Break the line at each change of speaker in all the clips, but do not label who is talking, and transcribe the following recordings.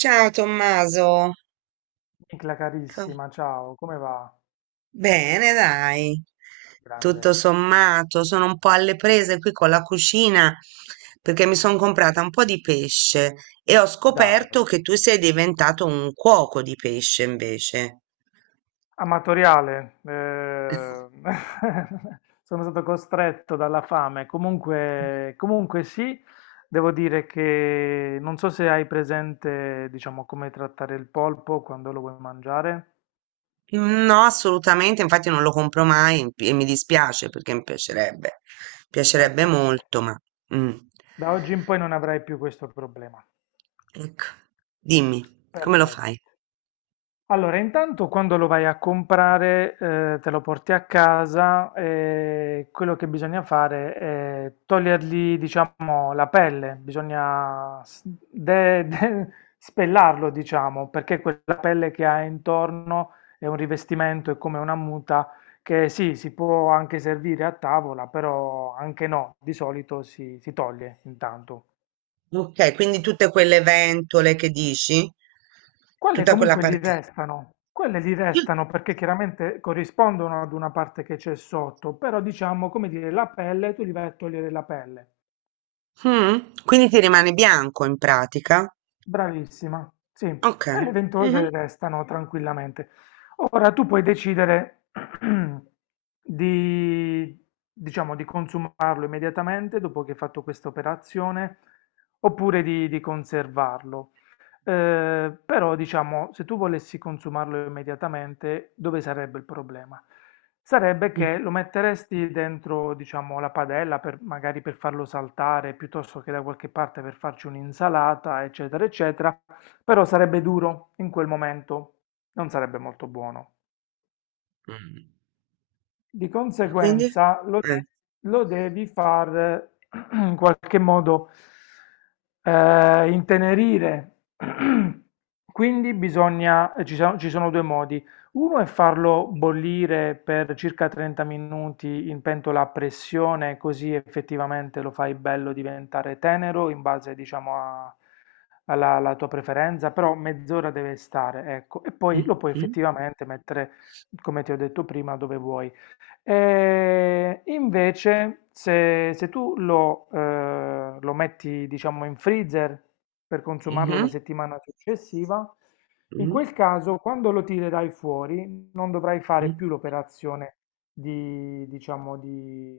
Ciao Tommaso,
Nicla
Co-
carissima, ciao, come va?
bene dai, tutto
Grande,
sommato, sono un po' alle prese qui con la cucina perché mi sono comprata un po' di pesce e ho scoperto
dai.
che tu sei diventato un cuoco di pesce invece.
Amatoriale, sono stato costretto dalla fame. Comunque, sì, devo dire che non so se hai presente, diciamo, come trattare il polpo quando lo vuoi mangiare.
No, assolutamente, infatti non lo compro mai e mi dispiace perché mi piacerebbe, piacerebbe
Ecco,
molto, ma... mm.
da oggi in poi non avrai più questo problema.
Ecco, dimmi, come lo
Perfetto.
fai?
Allora, intanto quando lo vai a comprare, te lo porti a casa e quello che bisogna fare è togliergli, diciamo, la pelle, bisogna de- de- spellarlo, diciamo, perché quella pelle che ha intorno è un rivestimento, è come una muta che sì, si può anche servire a tavola, però anche no, di solito si toglie intanto.
Ok, quindi tutte quelle ventole che dici,
Quelle
tutta quella
comunque gli
parte.
restano, quelle gli restano perché chiaramente corrispondono ad una parte che c'è sotto, però diciamo, come dire, la pelle, tu li vai a togliere la pelle.
Mm, quindi ti rimane bianco in pratica.
Bravissima, sì,
Ok.
e le
Mhm.
ventose restano tranquillamente. Ora tu puoi decidere di, diciamo, di consumarlo immediatamente dopo che hai fatto questa operazione, oppure di conservarlo. Però diciamo, se tu volessi consumarlo immediatamente, dove sarebbe il problema? Sarebbe che lo metteresti dentro, diciamo, la padella per, magari per farlo saltare, piuttosto che da qualche parte per farci un'insalata, eccetera, eccetera, però sarebbe duro in quel momento, non sarebbe molto buono.
Mm.
Di
Quindi?
conseguenza
eh,
lo devi far in qualche modo intenerire. Quindi bisogna, ci sono due modi. Uno è farlo bollire per circa 30 minuti in pentola a pressione, così effettivamente lo fai bello diventare tenero in base, diciamo, alla tua preferenza, però mezz'ora deve stare, ecco, e poi
mhm,
lo puoi effettivamente mettere, come ti ho detto prima, dove vuoi. E invece, se tu lo, lo metti, diciamo, in freezer per consumarlo la
mhm,
settimana successiva, in
mhm,
quel caso, quando lo tirerai fuori, non dovrai fare più l'operazione di, diciamo, di,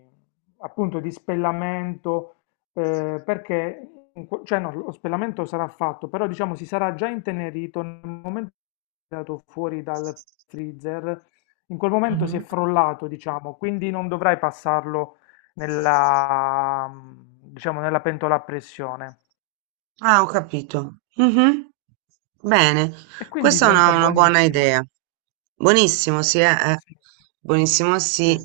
appunto, di spellamento, perché, cioè no, lo spellamento sarà fatto, però diciamo si sarà già intenerito nel momento che è andato fuori dal freezer, in quel momento si è
mhm,
frollato, diciamo, quindi non dovrai passarlo nella, diciamo, nella pentola a pressione.
Ah, ho capito. Mh-mh. Bene,
E quindi
questa è una
diventa
una buona
buonissimo.
idea. Buonissimo, sì,
Sì,
Buonissimo,
sì.
sì.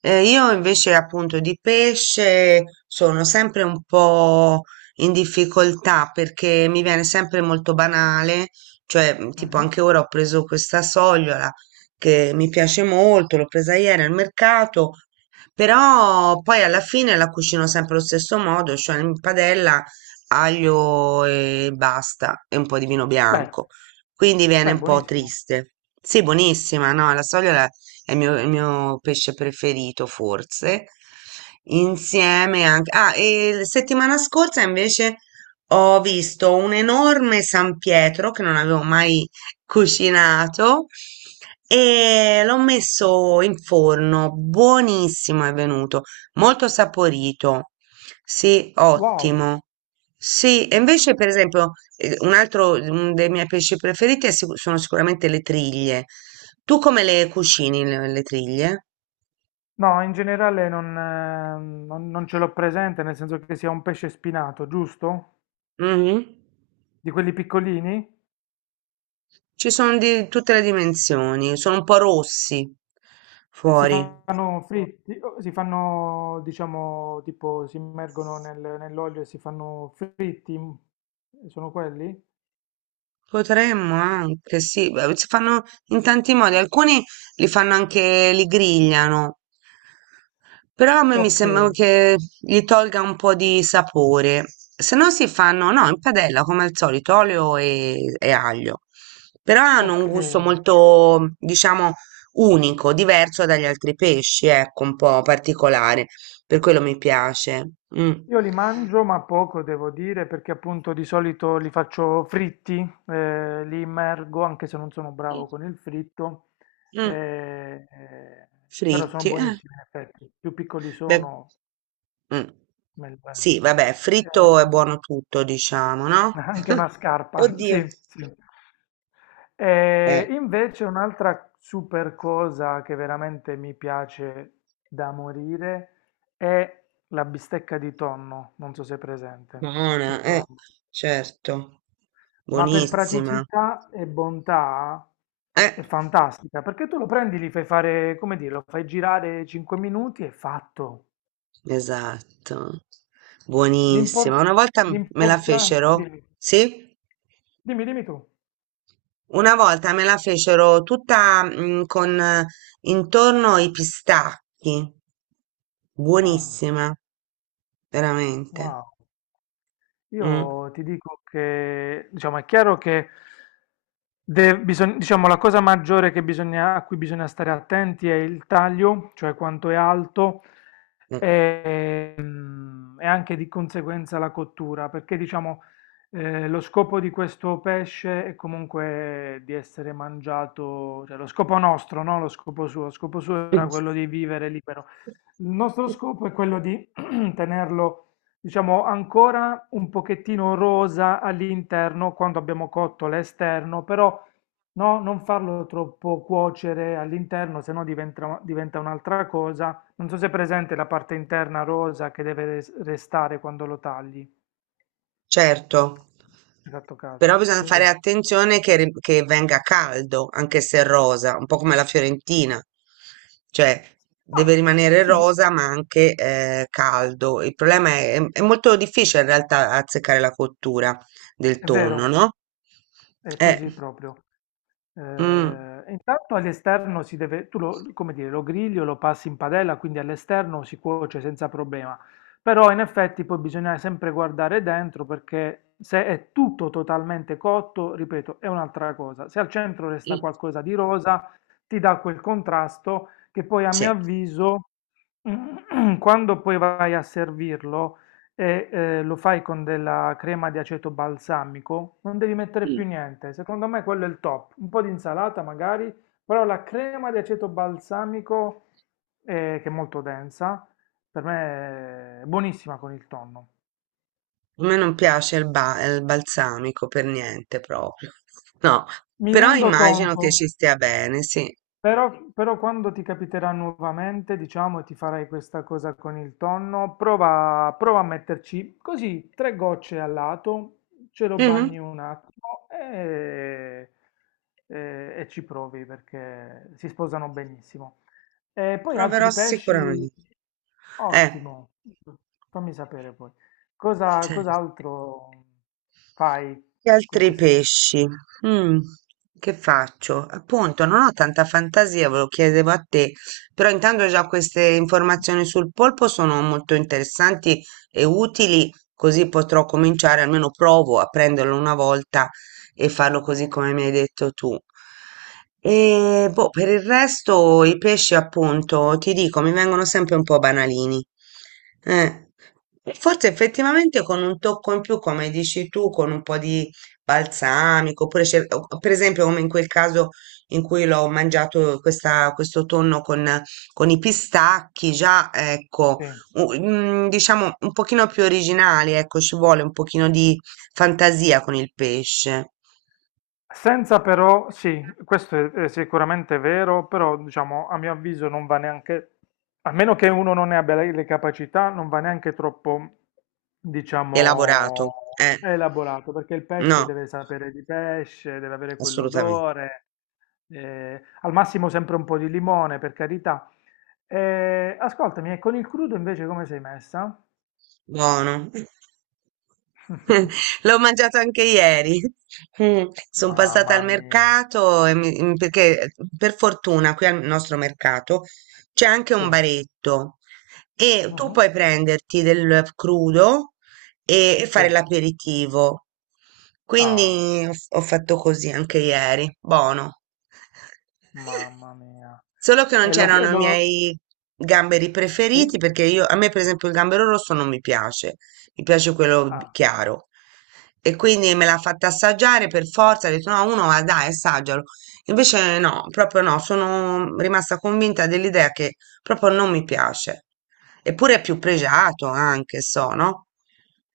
Io invece appunto di pesce sono sempre un po' in difficoltà perché mi viene sempre molto banale, cioè tipo
Mhm.
anche ora ho preso questa sogliola che mi piace molto, l'ho presa ieri al mercato, però poi alla fine la cucino sempre allo stesso modo, cioè in padella aglio e basta e un po' di vino
Beh.
bianco. Quindi viene
Beh,
un po'
buonissimo.
triste. Sì, buonissima, no, la soglia è il mio pesce preferito, forse. Insieme anche... Ah, e la settimana scorsa invece ho visto un enorme San Pietro che non avevo mai cucinato e l'ho messo in forno, buonissimo è venuto. Molto saporito. Sì,
Wow.
ottimo. Sì, e invece per esempio un altro dei miei pesci preferiti è sono sicuramente le triglie. Tu come le cucini le triglie?
No, in generale non, non ce l'ho presente, nel senso che sia un pesce spinato, giusto?
Mhm.
Di quelli piccolini?
Ci sono di tutte le dimensioni, sono un po' rossi
E si
fuori.
fanno fritti, o si fanno, diciamo, tipo, si immergono nell'olio e si fanno fritti? Sono quelli?
Potremmo anche, sì, beh, si fanno in tanti modi, alcuni li fanno anche, li grigliano, però a me mi
Ok,
sembra che gli tolga un po' di sapore, se no si fanno, no, in padella come al solito, olio e aglio, però hanno
ok.
un gusto molto, diciamo, unico, diverso dagli altri pesci, ecco, un po' particolare, per quello mi piace. Mm.
Io li mangio, ma poco devo dire, perché appunto di solito li faccio fritti, li immergo, anche se non sono bravo con il fritto,
Mm.
eh, eh, però sono
Fritti, eh.
buonissimi in effetti. Più piccoli
Beh.
sono,
Mh.
meglio è.
Sì, vabbè, fritto è
Eh,
buono tutto diciamo, no?
anche una scarpa,
Oddio.
sì, sì.
Eh,
E invece un'altra super cosa che veramente mi piace da morire è la bistecca di tonno, non so se è presente,
Buona,
il tonno.
certo.
Ma per
Buonissima.
praticità e bontà
Eh,
è fantastica, perché tu lo prendi, li fai fare, come dire, lo fai girare 5 minuti e è fatto.
esatto.
L'impor-
Buonissima. Una volta m me la
L'importante...
fecero
Dimmi,
sì?
dimmi tu.
Una volta me la fecero tutta, mhmm, con intorno i pistacchi.
Ah,
Buonissima, veramente.
wow.
Mh,
Io ti dico che, diciamo, è chiaro che diciamo, la cosa maggiore a cui bisogna stare attenti è il taglio, cioè quanto è alto,
mh.
e, e anche di conseguenza la cottura, perché diciamo, lo scopo di questo pesce è comunque di essere mangiato, cioè lo scopo nostro, no? Lo scopo suo era quello di vivere libero. Il nostro scopo è quello di tenerlo, diciamo, ancora un pochettino rosa all'interno quando abbiamo cotto l'esterno, però no, non farlo troppo cuocere all'interno, se no diventa un'altra cosa. Non so se è presente la parte interna rosa che deve restare quando lo tagli.
Certo,
Esatto
però
caso,
bisogna
sì.
fare attenzione che, che venga caldo, anche se è rosa, un po' come la Fiorentina, cioè deve
Ma
rimanere
sì,
rosa ma anche caldo. Il problema è molto difficile in realtà azzeccare la cottura del
è
tonno,
vero,
no?
è
Eh,
così proprio.
mm, mm,
Intanto all'esterno si deve, tu lo, come dire, lo grigli o lo passi in padella, quindi all'esterno si cuoce senza problema. Però in effetti poi bisogna sempre guardare dentro perché se è tutto totalmente cotto, ripeto, è un'altra cosa. Se al centro resta qualcosa di rosa, ti dà quel contrasto che poi a
sì,
mio avviso, quando poi vai a servirlo, lo fai con della crema di aceto balsamico, non devi mettere
sì.
più niente. Secondo me quello è il top. Un po' di insalata magari, però la crema di aceto balsamico, che è molto densa, per me è buonissima con il tonno.
A me non piace il balsamico per niente proprio, no,
Mi
però
rendo
immagino
conto.
che ci stia bene, sì.
Però quando ti capiterà nuovamente, diciamo, e ti farai questa cosa con il tonno, prova a metterci così tre gocce al lato, ce lo bagni un attimo e ci provi perché si sposano benissimo. E poi
Proverò
altri pesci,
sicuramente. Eh,
ottimo, fammi sapere poi.
certo.
Cos'altro fai
Che
con
altri
questi ingredienti?
pesci? Mm, che faccio? Appunto, non ho tanta fantasia, ve lo chiedevo a te, però intanto già queste informazioni sul polpo sono molto interessanti e utili, così potrò cominciare, almeno provo a prenderlo una volta e farlo così come mi hai detto tu. E boh, per il resto i pesci, appunto, ti dico, mi vengono sempre un po' banalini. Eh, forse effettivamente con un tocco in più, come dici tu, con un po' di balsamico, oppure per esempio come in quel caso in cui l'ho mangiato questo tonno con i pistacchi, già ecco,
Sì.
diciamo un pochino più originali, ecco, ci vuole un pochino di fantasia con il pesce
Senza però, sì, questo è sicuramente vero, però diciamo a mio avviso non va neanche, a meno che uno non ne abbia le capacità, non va neanche troppo,
elaborato.
diciamo,
Eh,
elaborato, perché il pesce
no,
deve sapere di pesce, deve avere
assolutamente.
quell'odore, al massimo sempre un po' di limone, per carità. Ascoltami, e con il crudo invece come sei messa?
Buono. L'ho mangiato anche ieri. Sono passata
Mamma
al
mia.
mercato e perché per fortuna qui al nostro mercato c'è anche
Sì.
un baretto e tu
Mhm.
puoi prenderti del crudo e
Sì.
fare l'aperitivo.
Ah.
Quindi ho fatto così anche ieri, buono.
Mamma mia.
Solo che non
E lo e
c'erano i
lo
miei gamberi
sì?
preferiti perché io, a me per esempio il gambero rosso non mi piace, mi piace
Ah.
chiaro. E quindi me l'ha fatta assaggiare per forza, ho detto no, uno va dai, assaggialo. Invece no, proprio no, sono rimasta convinta dell'idea che proprio non mi piace. Eppure è più pregiato anche, so, no?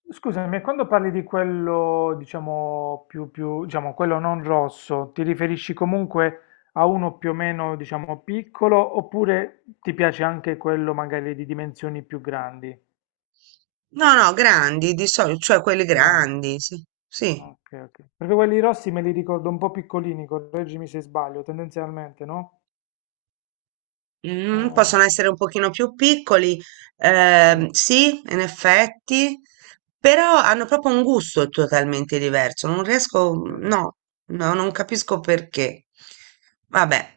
Scusami, e quando parli di quello, diciamo, più diciamo, quello non rosso, ti riferisci comunque a uno più o meno, diciamo, piccolo, oppure ti piace anche quello magari di dimensioni più grandi?
No, no, grandi di solito, cioè quelli
Grandi.
grandi, sì, sì.
Ok, ok. Perché quelli rossi me li ricordo un po' piccolini, correggimi se sbaglio, tendenzialmente, no?
Mm, possono
Oh,
essere un pochino più piccoli,
sì,
sì, in effetti, però hanno proprio un gusto totalmente diverso. Non riesco,
vero.
no, no, non capisco perché. Vabbè,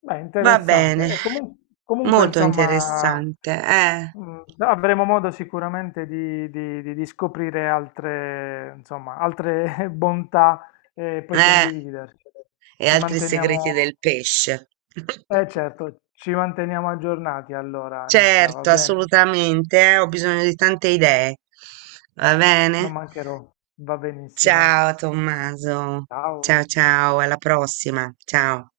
Beh,
va
interessante.
bene,
Comunque,
molto
insomma,
interessante,
avremo modo sicuramente di, di scoprire altre, insomma, altre bontà e poi
eh,
condividercele.
e
Ci
altri segreti
manteniamo,
del pesce.
eh certo, ci manteniamo aggiornati allora, Nicla, va
Certo,
bene?
assolutamente, ho bisogno di tante idee. Va
Non
bene?
mancherò, va benissimo.
Ciao Tommaso. Ciao
Ciao.
ciao, alla prossima. Ciao.